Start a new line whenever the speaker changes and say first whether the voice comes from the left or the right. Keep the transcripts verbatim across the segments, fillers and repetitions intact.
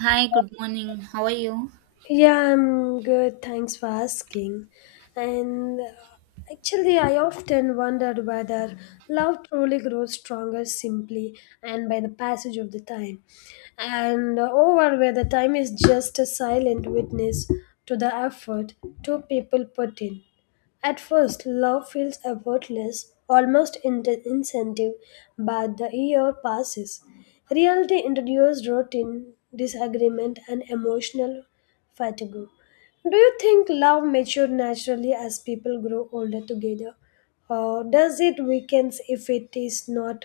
right: Hi, good morning. How are you?
left: Yeah, I'm good. Thanks for asking. And uh, actually, I often wondered whether love truly grows stronger simply and by the passage of the time, and uh, over whether time is just a silent witness to the effort two people put in. At first, love feels effortless, almost in- incentive, but the year passes. Reality introduces routine, disagreement, and emotional fatigue. Do you think love matures naturally as people grow older together? Or does it weaken if it is not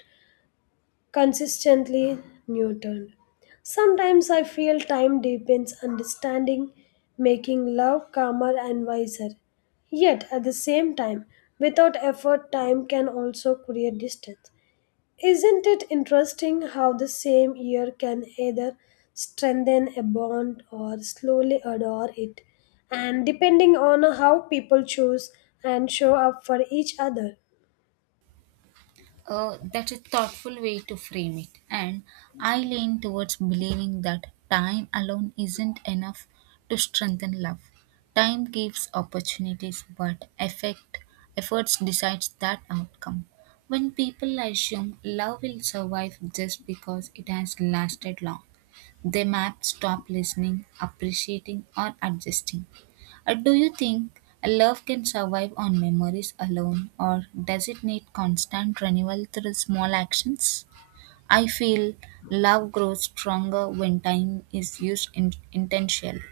left: consistently nurtured? Sometimes I feel time deepens understanding, making love calmer and wiser. Yet at the same time, without effort, time can also create distance. Isn't it interesting how the same year can either strengthen a bond or slowly adore it, and depending on how people choose and show up for each other?
right: Uh, that's a thoughtful way to frame it. And I lean towards believing that time alone isn't enough to strengthen love. Time gives opportunities, but effect, efforts decides that outcome. When people assume love will survive just because it has lasted long, they map stop listening, appreciating, or adjusting. Uh, do you think a love can survive on memories alone, or does it need constant renewal through small actions? I feel love grows stronger when time is used in- intentionally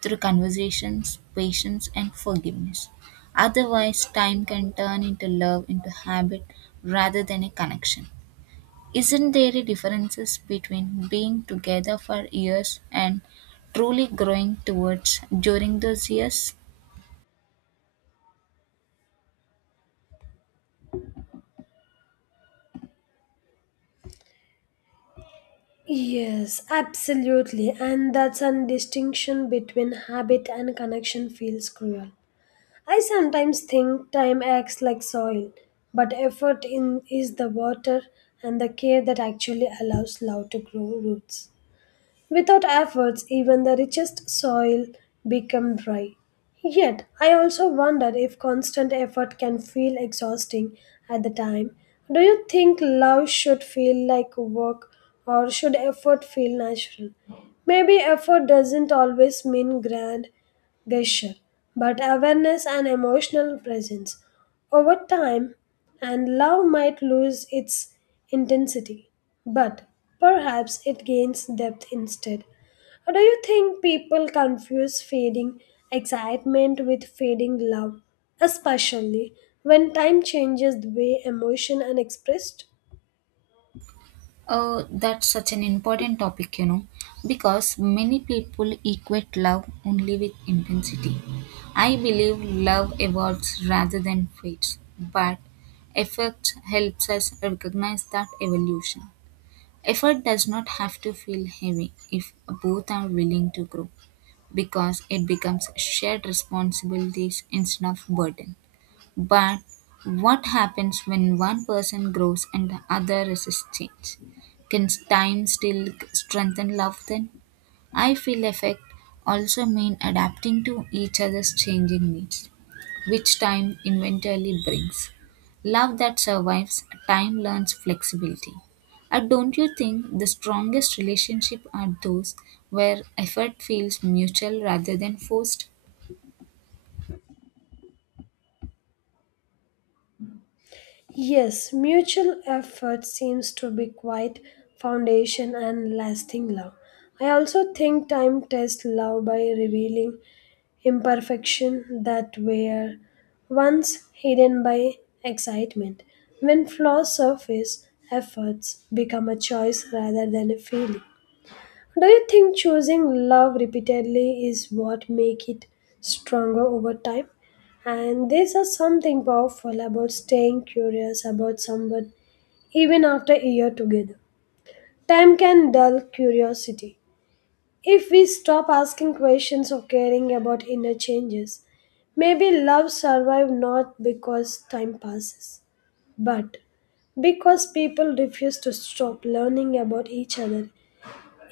right: through conversations, patience, and forgiveness. Otherwise, time can turn into love into habit rather than a connection. Isn't there a differences between being together for years and truly growing towards during those years?
left: Yes, absolutely, and that's a distinction between habit and connection feels cruel. I sometimes think time acts like soil, but effort in is the water and the care that actually allows love to grow roots. Without efforts, even the richest soil becomes dry. Yet, I also wonder if constant effort can feel exhausting at the time. Do you think love should feel like work or should effort feel natural? Maybe effort doesn't always mean grand gesture, but awareness and emotional presence. Over time, and love might lose its intensity, but perhaps it gains depth instead. Or do you think people confuse fading excitement with fading love, especially when time changes the way emotion are expressed?
right: Oh, that's such an important topic, you know, because many people equate love only with intensity. I believe love evolves rather than fades, but effort helps us recognize that evolution. Effort does not have to feel heavy if both are willing to grow, because it becomes shared responsibilities instead of burden. But what happens when one person grows and the other resists change? Can time still strengthen love then? I feel effect also mean adapting to each other's changing needs, which time eventually brings. Love that survives, time learns flexibility. And don't you think the strongest relationship are those where effort feels mutual rather than forced?
left: Yes, mutual effort seems to be quite foundation and lasting love. I also think time tests love by revealing imperfection that were once hidden by excitement. When flaws surface, efforts become a choice rather than a feeling. Do you think choosing love repeatedly is what make it stronger over time? And this is something powerful about staying curious about someone even after a year together. Time can dull curiosity, if we stop asking questions or caring about inner changes, maybe love survives not because time passes, but because people refuse to stop learning about each other.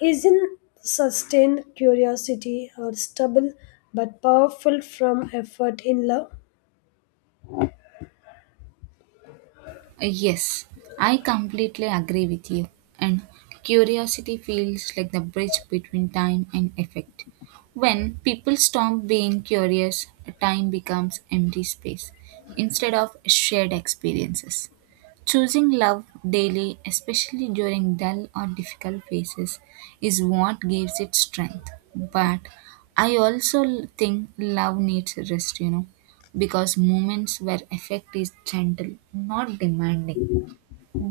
left: Isn't sustained curiosity or stubble but powerful from effort in love?
right: Uh, Yes, I completely agree with you. And curiosity feels like the bridge between time and effect. When people stop being curious, time becomes empty space instead of shared experiences. Choosing love daily, especially during dull or difficult phases, is what gives it strength. But I also l- think love needs rest, you know, because moments where effect is gentle, not demanding.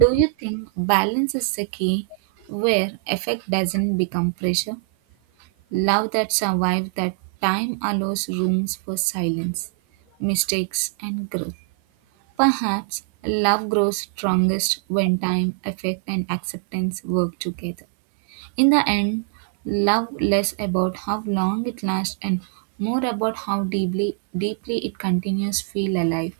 right: Do you think balance is the key where effect doesn't become pressure? Love that survives that time allows rooms for silence, mistakes, and growth. Perhaps love grows strongest when time, affect, and acceptance work together. In the end, love less about how long it lasts and more about how deeply deeply it continues feel alive.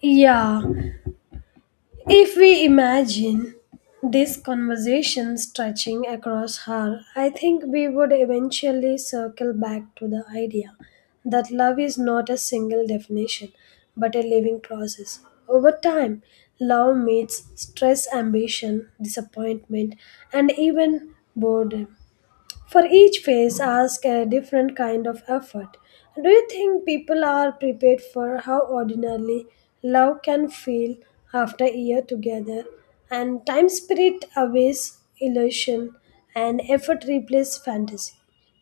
left: Yeah, if we imagine this conversation stretching across her, I think we would eventually circle back to the idea that love is not a single definition but a living process. Over time, love meets stress, ambition, disappointment, and even boredom. For each phase, ask a different kind of effort. Do you think people are prepared for how ordinarily love can feel after a year together? And time spirit outweighs illusion, and effort replaces fantasy.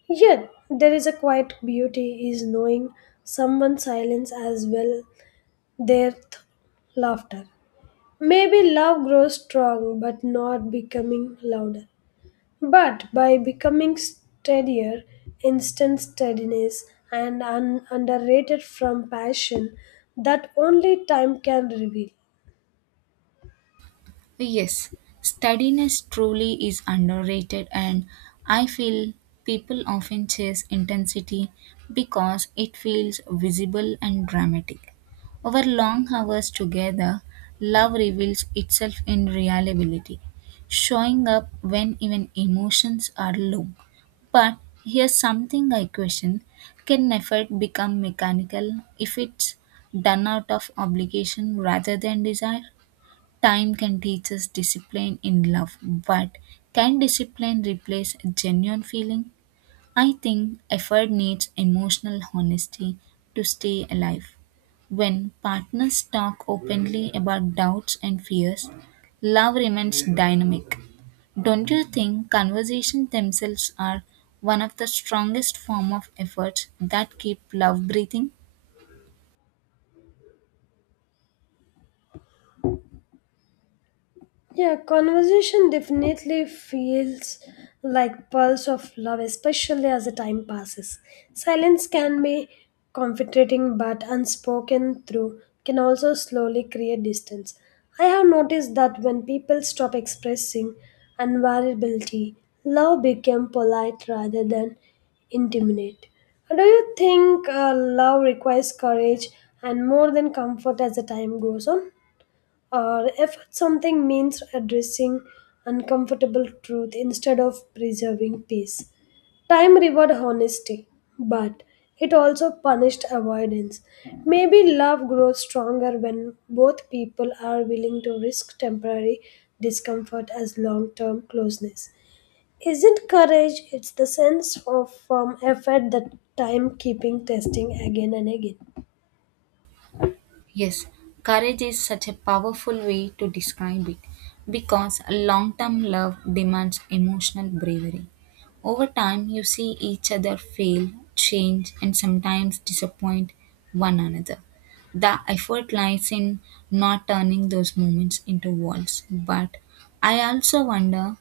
left: Yet, there is a quiet beauty is knowing someone's silence as well their th- laughter. Maybe love grows strong but not becoming louder. But by becoming steadier, instant steadiness, and un- underrated from passion, that only time can reveal.
right: Yes, steadiness truly is underrated, and I feel people often chase intensity because it feels visible and dramatic. Over long hours together, love reveals itself in reliability, showing up when even emotions are low. But here's something I question: can effort become mechanical if it's done out of obligation rather than desire? Time can teach us discipline in love, but can discipline replace genuine feeling? I think effort needs emotional honesty to stay alive. When partners talk openly about doubts and fears, love remains dynamic. Don't you think conversations themselves are one of the strongest form of efforts that keep love breathing?
left: Yeah, conversation definitely feels like pulse of love, especially as the time passes. Silence can be comforting, but unspoken through can also slowly create distance. I have noticed that when people stop expressing unvariability, love became polite rather than intimate. Do you think uh, love requires courage and more than comfort as the time goes on? Or if something means addressing uncomfortable truth instead of preserving peace. Time reward honesty, but it also punished avoidance. Maybe love grows stronger when both people are willing to risk temporary discomfort as long term closeness. Isn't courage, it's the sense of firm effort that time keeping testing again and again.
right: Yes, courage is such a powerful way to describe it because long term love demands emotional bravery. Over time, you see each other fail, change, and sometimes disappoint one another. The effort lies in not turning those moments into walls. But I also wonder,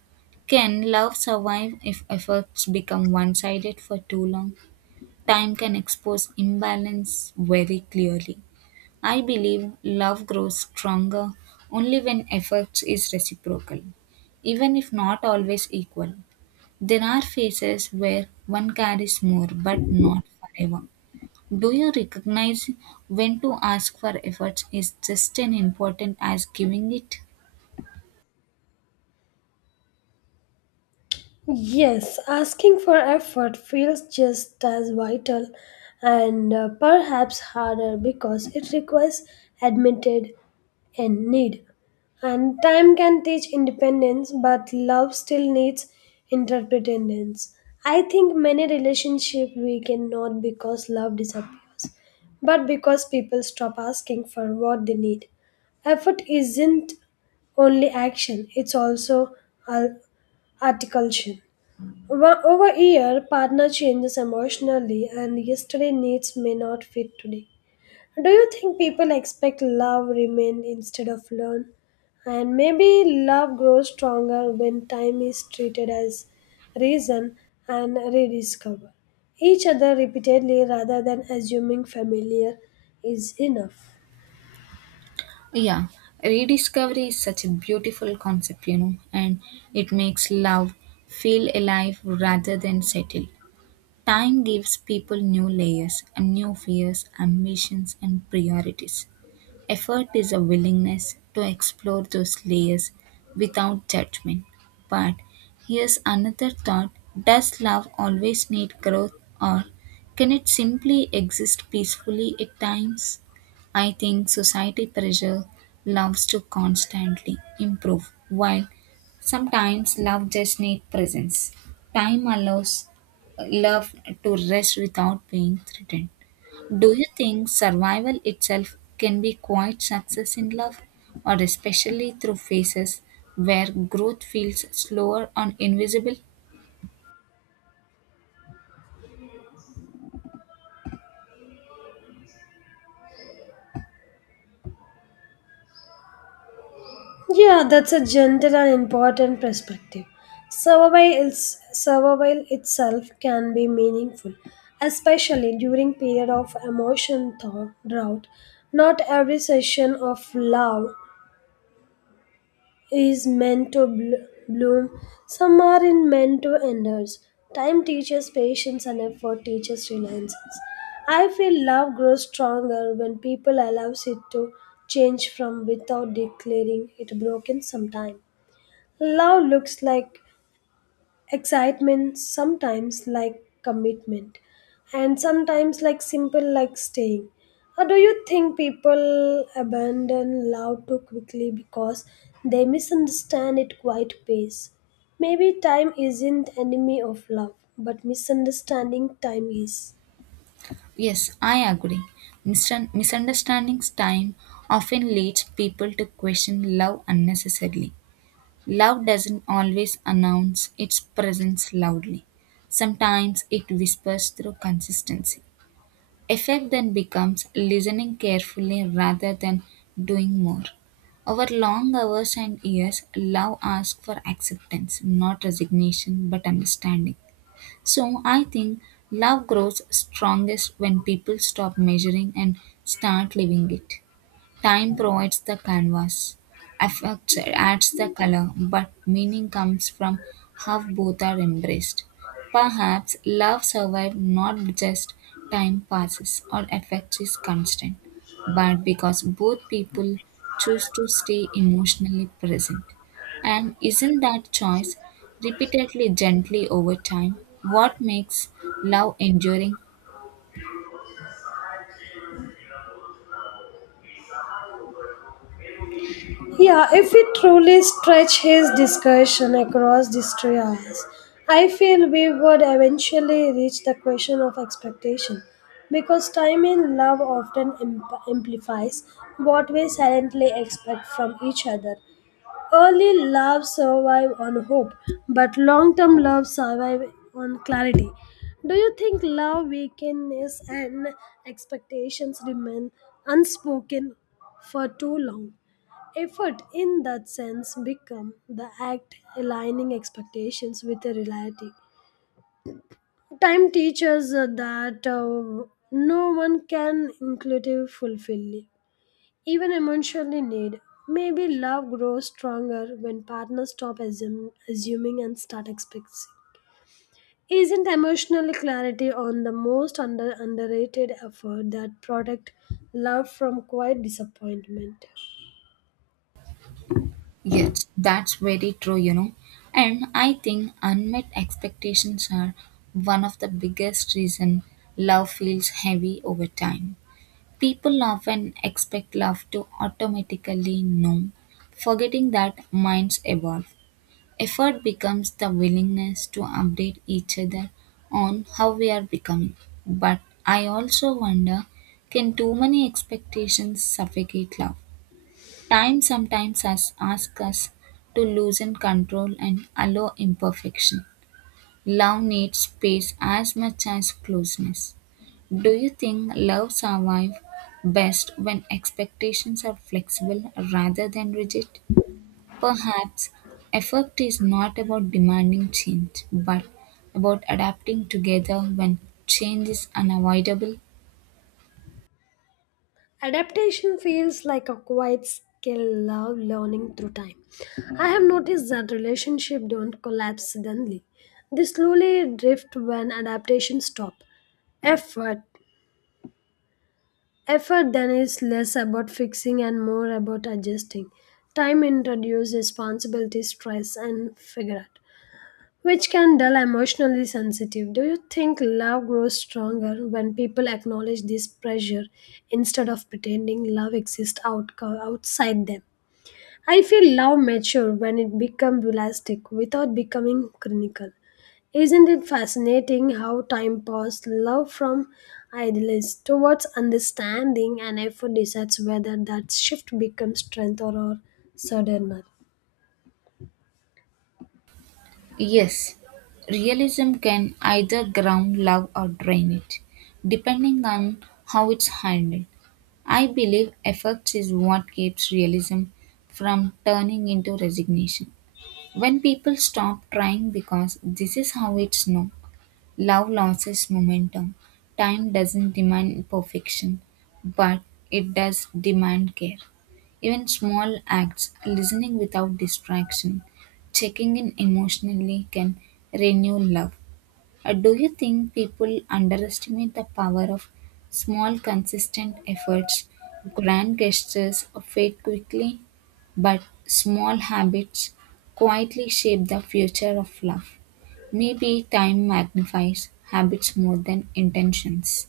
right: can love survive if efforts become one sided for too long? Time can expose imbalance very clearly. I believe love grows stronger only when effort is reciprocal, even if not always equal. There are phases where one carries more, but not forever. Do you recognize when to ask for effort is just as important as giving it?
left: Yes, asking for effort feels just as vital and uh, perhaps harder because it requires admitted and need. And time can teach independence, but love still needs interdependence. I think many relationships weaken not because love disappears, but because people stop asking for what they need. Effort isn't only action, it's also ar- articulation. Wa- Over a year, partner changes emotionally, and yesterday needs may not fit today. Do you think people expect love remain instead of learn? And maybe love grows stronger when time is treated as reason and rediscover each other repeatedly rather than assuming familiar is enough.
right: Yeah, rediscovery is such a beautiful concept, you know, and it makes love feel alive rather than settled. Time gives people new layers and new fears, ambitions, and priorities. Effort is a willingness to explore those layers without judgment. But here's another thought: does love always need growth, or can it simply exist peacefully at times? I think society pressure loves to constantly improve, while sometimes love just needs presence. Time allows uh, love to rest without being threatened. Do you think survival itself can be quite success in love, or especially through phases where growth feels slower or invisible?
left: Yeah, that's a gentle and important perspective. Survival, is, survival itself can be meaningful, especially during period of emotion thaw- drought. Not every session of love is meant to bl- bloom. Some are in meant to endure. Time teaches patience and effort teaches reliance. I feel love grows stronger when people allows it to change from without declaring it broken sometime. Love looks like excitement, sometimes like commitment, and sometimes like simple like staying. Or do you think people abandon love too quickly because they misunderstand it quite pace? Maybe time isn't enemy of love, but misunderstanding time is.
right: Yes, I agree. Misun- Misunderstandings time often leads people to question love unnecessarily. Love doesn't always announce its presence loudly. Sometimes it whispers through consistency. Effect then becomes listening carefully rather than doing more. Our long hours and years, love asks for acceptance, not resignation, but understanding. So I think love grows strongest when people stop measuring and start living it. Time provides the canvas, affects adds the color, but meaning comes from how both are embraced. Perhaps love survives not just time passes or affect is constant, but because both people choose to stay emotionally present. And isn't that choice repeatedly gently over time what makes love enduring?
left: Yeah, if we truly stretch his discussion across these three hours, I feel we would eventually reach the question of expectation because time in love often imp- amplifies what we silently expect from each other. Early love survive on hope, but long-term love survive on clarity. Do you think love weakness and expectations remain unspoken for too long? Effort in that sense become the act aligning expectations with the reality. Time teaches uh, that uh, no one can inclusive fulfill even emotionally need. Maybe love grows stronger when partners stop assum- assuming and start expecting. Isn't emotional clarity on the most under- underrated effort that protect love from quiet disappointment?
right: Yes, that's very true, you know. And I think unmet expectations are one of the biggest reason love feels heavy over time. People often expect love to automatically know, forgetting that minds evolve. Effort becomes the willingness to update each other on how we are becoming. But I also wonder, can too many expectations suffocate love? Time sometimes has asked us to loosen control and allow imperfection. Love needs space as much as closeness. Do you think love survives best when expectations are flexible rather than rigid? Perhaps effort is not about demanding change, but about adapting together when change is unavoidable.
left: Adaptation feels like a quiet skill love learning through time. I have noticed that relationships don't collapse suddenly. They slowly drift when adaptation stops. Effort. Effort then is less about fixing and more about adjusting. Time introduces responsibility, stress, and figure out which can dull emotionally sensitive. Do you think love grows stronger when people acknowledge this pressure instead of pretending love exists out- outside them? I feel love mature when it becomes realistic without becoming clinical. Isn't it fascinating how time passed love from idealists towards understanding and effort decides whether that shift becomes strength or, or sadness?
right: Yes, realism can either ground love or drain it, depending on how it's handled. I believe effects is what keeps realism from turning into resignation. When people stop trying because this is how it's known, love loses momentum. Time doesn't demand perfection, but it does demand care. Even small acts, listening without distraction, checking in emotionally can renew love. Uh, do you think people underestimate the power of small, consistent efforts? Grand gestures fade quickly, but small habits quietly shape the future of love. Maybe time magnifies habits more than intentions.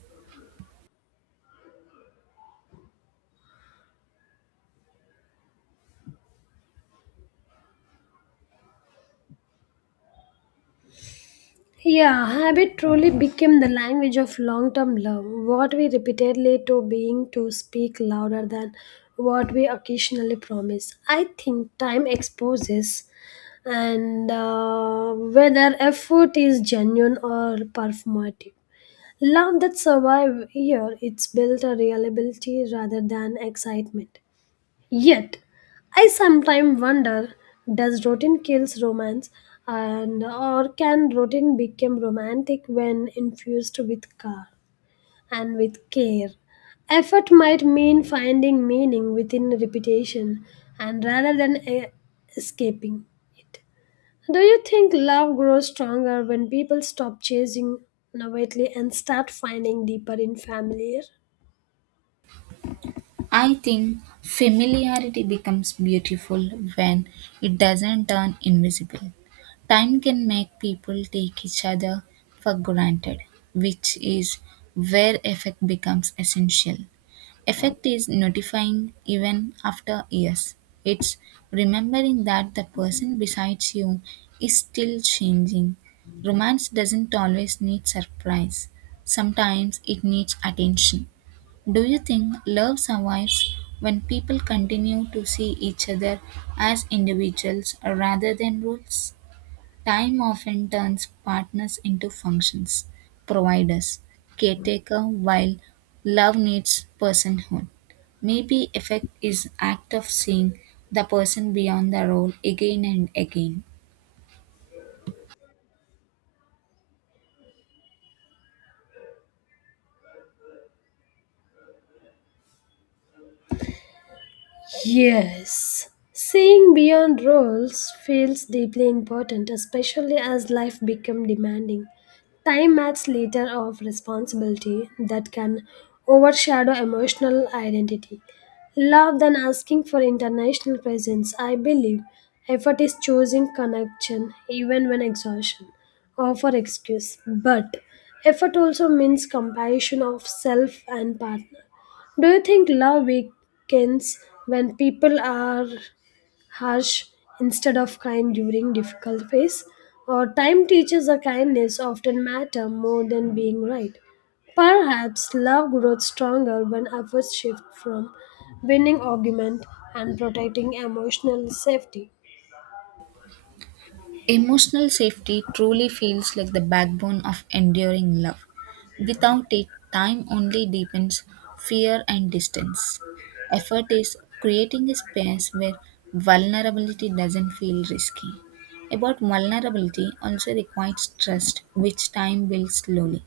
left: Yeah, habit truly became the language of long term love, what we repeatedly to being to speak louder than what we occasionally promise. I think time exposes and uh, whether effort is genuine or performative. Love that survive here, it's built a reliability rather than excitement. Yet, I sometimes wonder does routine kills romance and or can routine become romantic when infused with care and with care? Effort might mean finding meaning within repetition and rather than e- escaping it. Do you think love grows stronger when people stop chasing novelty and start finding deeper in familiar?
right: I think familiarity becomes beautiful when it doesn't turn invisible. Time can make people take each other for granted, which is where effect becomes essential. Effect is notifying even after years. It's remembering that the person besides you is still changing. Romance doesn't always need surprise, sometimes it needs attention. Do you think love survives when people continue to see each other as individuals rather than roles? Time often turns partners into functions, providers, caretaker, while love needs personhood. Maybe effect is act of seeing the person beyond the role again and again.
left: Yes. Seeing beyond roles feels deeply important, especially as life becomes demanding. Time adds layer of responsibility that can overshadow emotional identity. Love than asking for international presence, I believe. Effort is choosing connection even when exhaustion offer excuse. But effort also means compassion of self and partner. Do you think love weakens when people are harsh instead of kind during difficult phase? Or time teaches a kindness often matter more than being right. Perhaps love grows stronger when efforts shift from winning argument and protecting emotional safety.
right: Emotional safety truly feels like the backbone of enduring love. Without it, time only deepens fear and distance. Effort is creating a space where vulnerability doesn't feel risky. About vulnerability also requires trust, which time builds slowly.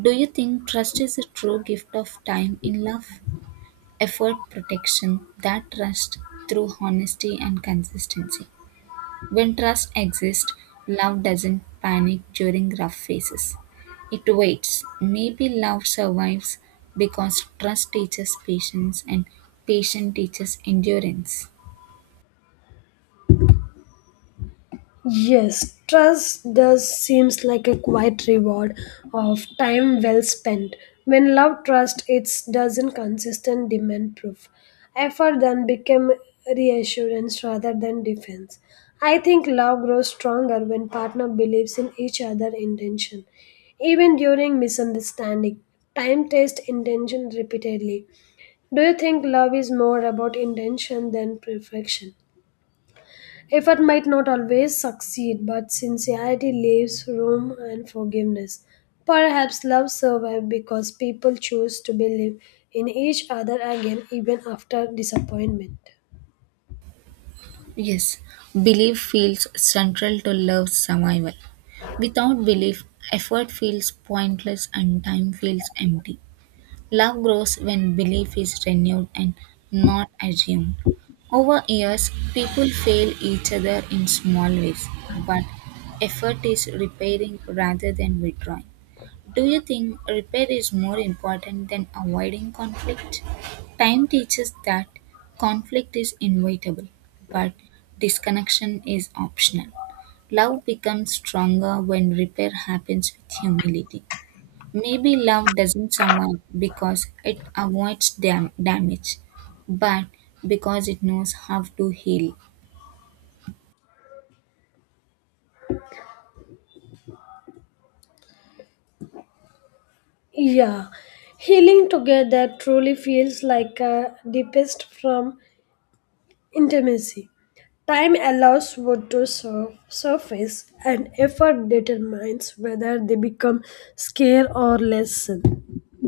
right: Do you think trust is a true gift of time in love? Effort protection, that trust through honesty and consistency. When trust exists, love doesn't panic during rough phases. It waits. Maybe love survives because trust teaches patience and patience teaches endurance.
left: Yes, trust does seems like a quiet reward of time well spent. When love trust it doesn't consistent demand proof. Effort then become reassurance rather than defense. I think love grows stronger when partner believes in each other intention. Even during misunderstanding, time test intention repeatedly. Do you think love is more about intention than perfection? Effort might not always succeed, but sincerity leaves room and forgiveness. Perhaps love survives because people choose to believe in each other again even after disappointment.
right: Yes, belief feels central to love's survival. Without belief, effort feels pointless and time feels empty. Love grows when belief is renewed and not assumed. Over years, people fail each other in small ways, but effort is repairing rather than withdrawing. Do you think repair is more important than avoiding conflict? Time teaches that conflict is inevitable, but disconnection is optional. Love becomes stronger when repair happens with humility. Maybe love doesn't someone because it avoids dam- damage, but because it knows how to heal.
left: Yeah, healing together truly feels like a deepest from intimacy. Time allows wood to sur- surface, and effort determines whether they become scale or lesson.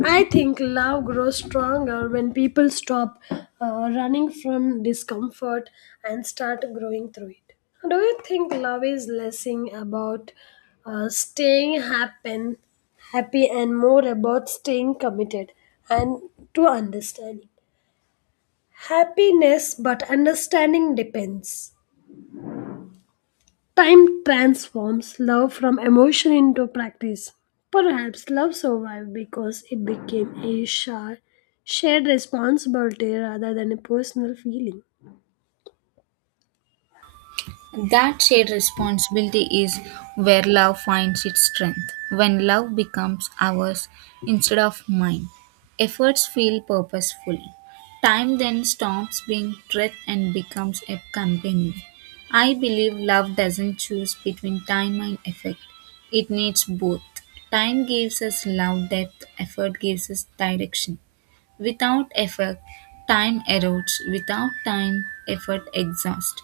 left: I think love grows stronger when people stop uh, running from discomfort and start growing through it. Do you think love is less about uh, staying happen, happy and more about staying committed and to understanding? Happiness but understanding depends. Time transforms love from emotion into practice. Perhaps love survived because it became a sha- shared responsibility rather than a personal feeling.
right: That shared responsibility is where love finds its strength. When love becomes ours instead of mine, efforts feel purposeful. Time then stops being threat and becomes a companion. I believe love doesn't choose between time and effort. It needs both. Time gives us love depth, effort gives us direction. Without effort, time erodes. Without time, effort exhausts.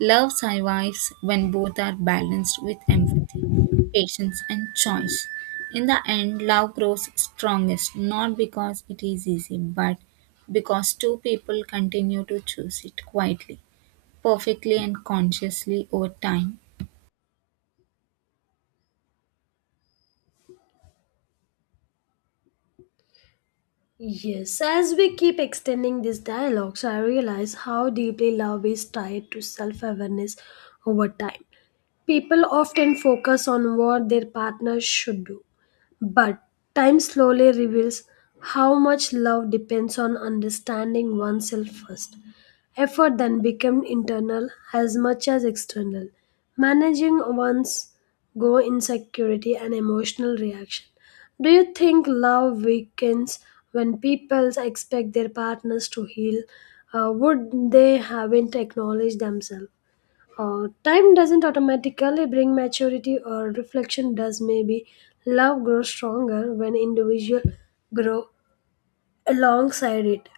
right: Love survives when both are balanced with empathy, patience, and choice. In the end, love grows strongest not because it is easy, but because two people continue to choose it quietly, perfectly, and consciously over time.
left: Yes, as we keep extending these dialogues, I realize how deeply love is tied to self awareness over time. People often focus on what their partner should do, but time slowly reveals how much love depends on understanding oneself first. Effort then becomes internal as much as external, managing one's go insecurity and emotional reaction. Do you think love weakens when people expect their partners to heal? Uh, would they haven't acknowledged themselves? Uh, time doesn't automatically bring maturity or reflection does maybe love grows stronger when individual grow alongside it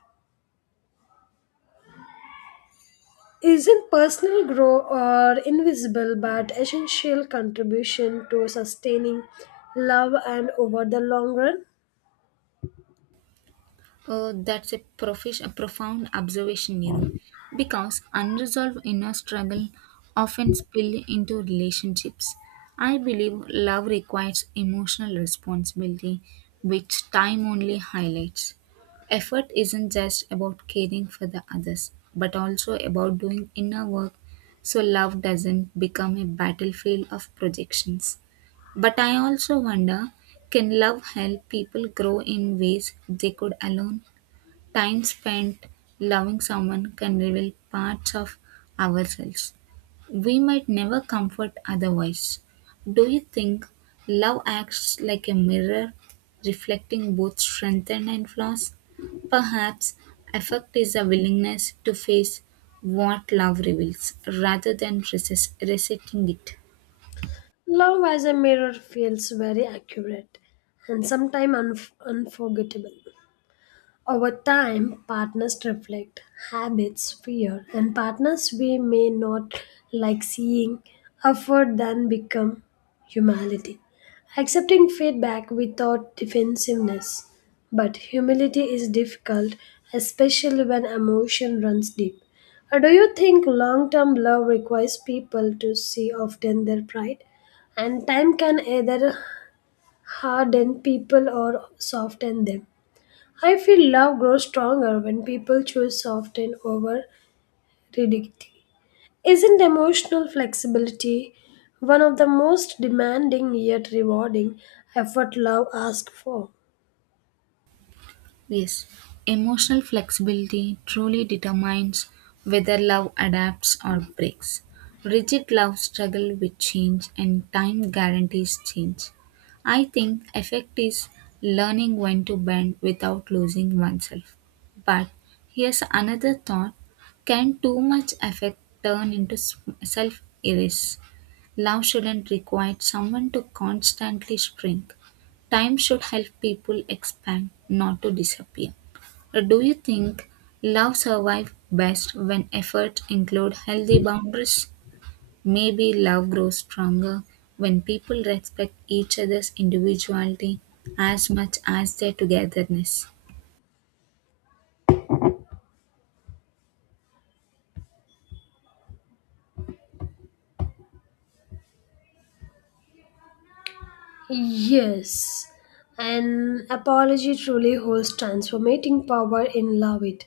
left: isn't personal grow or invisible but essential contribution to sustaining love and over the long run
right: Uh, that's a, profish, a profound observation, you know, because unresolved inner struggle often spill into relationships. I believe love requires emotional responsibility, which time only highlights. Effort isn't just about caring for the others, but also about doing inner work so love doesn't become a battlefield of projections. But I also wonder, can love help people grow in ways they could alone? Time spent loving someone can reveal parts of ourselves we might never comfort otherwise. Do you think love acts like a mirror, reflecting both strengths and flaws? Perhaps affect is a willingness to face what love reveals rather than resist, resisting it.
left: love as a mirror feels very accurate and sometimes unf- unforgettable. Over time, partners reflect habits, fear, and partners we may not like seeing effort then become humility. Accepting feedback without defensiveness. But humility is difficult, especially when emotion runs deep. Uh, Do you think long term love requires people to see often their pride? And time can either harden people or soften them. I feel love grows stronger when people choose soften over rigidity. Isn't emotional flexibility one of the most demanding yet rewarding effort love asks for?
right: Yes, emotional flexibility truly determines whether love adapts or breaks. Rigid love struggle with change and time guarantees change. I think effect is learning when to bend without losing oneself. But here's another thought: can too much effect turn into self erase? Love shouldn't require someone to constantly shrink. Time should help people expand, not to disappear. Uh, Do you think love survives best when efforts include healthy boundaries? Maybe love grows stronger when people respect each other's individuality as much as their togetherness.
left: Yes, an apology truly holds transformating power in love it,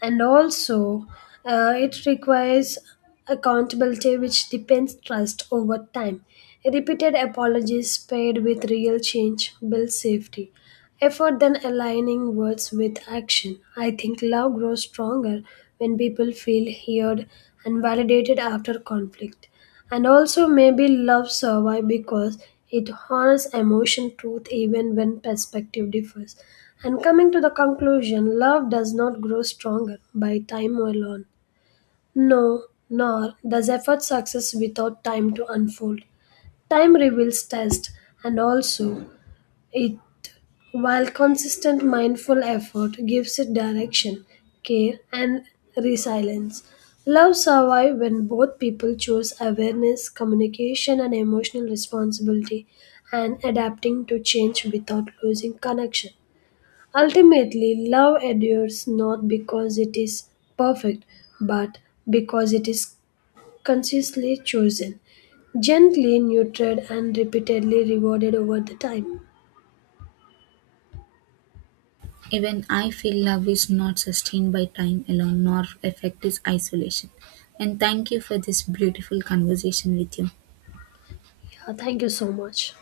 left: and also uh, it requires accountability which depends trust over time. Repeated apologies paired with real change build safety. Effort then aligning words with action. I think love grows stronger when people feel heard and validated after conflict. And also maybe love survives because it honors emotion truth even when perspective differs. And coming to the conclusion, love does not grow stronger by time alone. No, nor does effort success without time to unfold. Time reveals test and also it while consistent mindful effort gives it direction, care, and resilience. Love survives when both people choose awareness, communication, and emotional responsibility and adapting to change without losing connection. Ultimately, love endures not because it is perfect, but because it is consciously chosen, gently nurtured, and repeatedly rewarded over the time.
right: Even I feel love is not sustained by time alone, nor effect is isolation. And thank you for this beautiful conversation with you.
left: Yeah, thank you so much.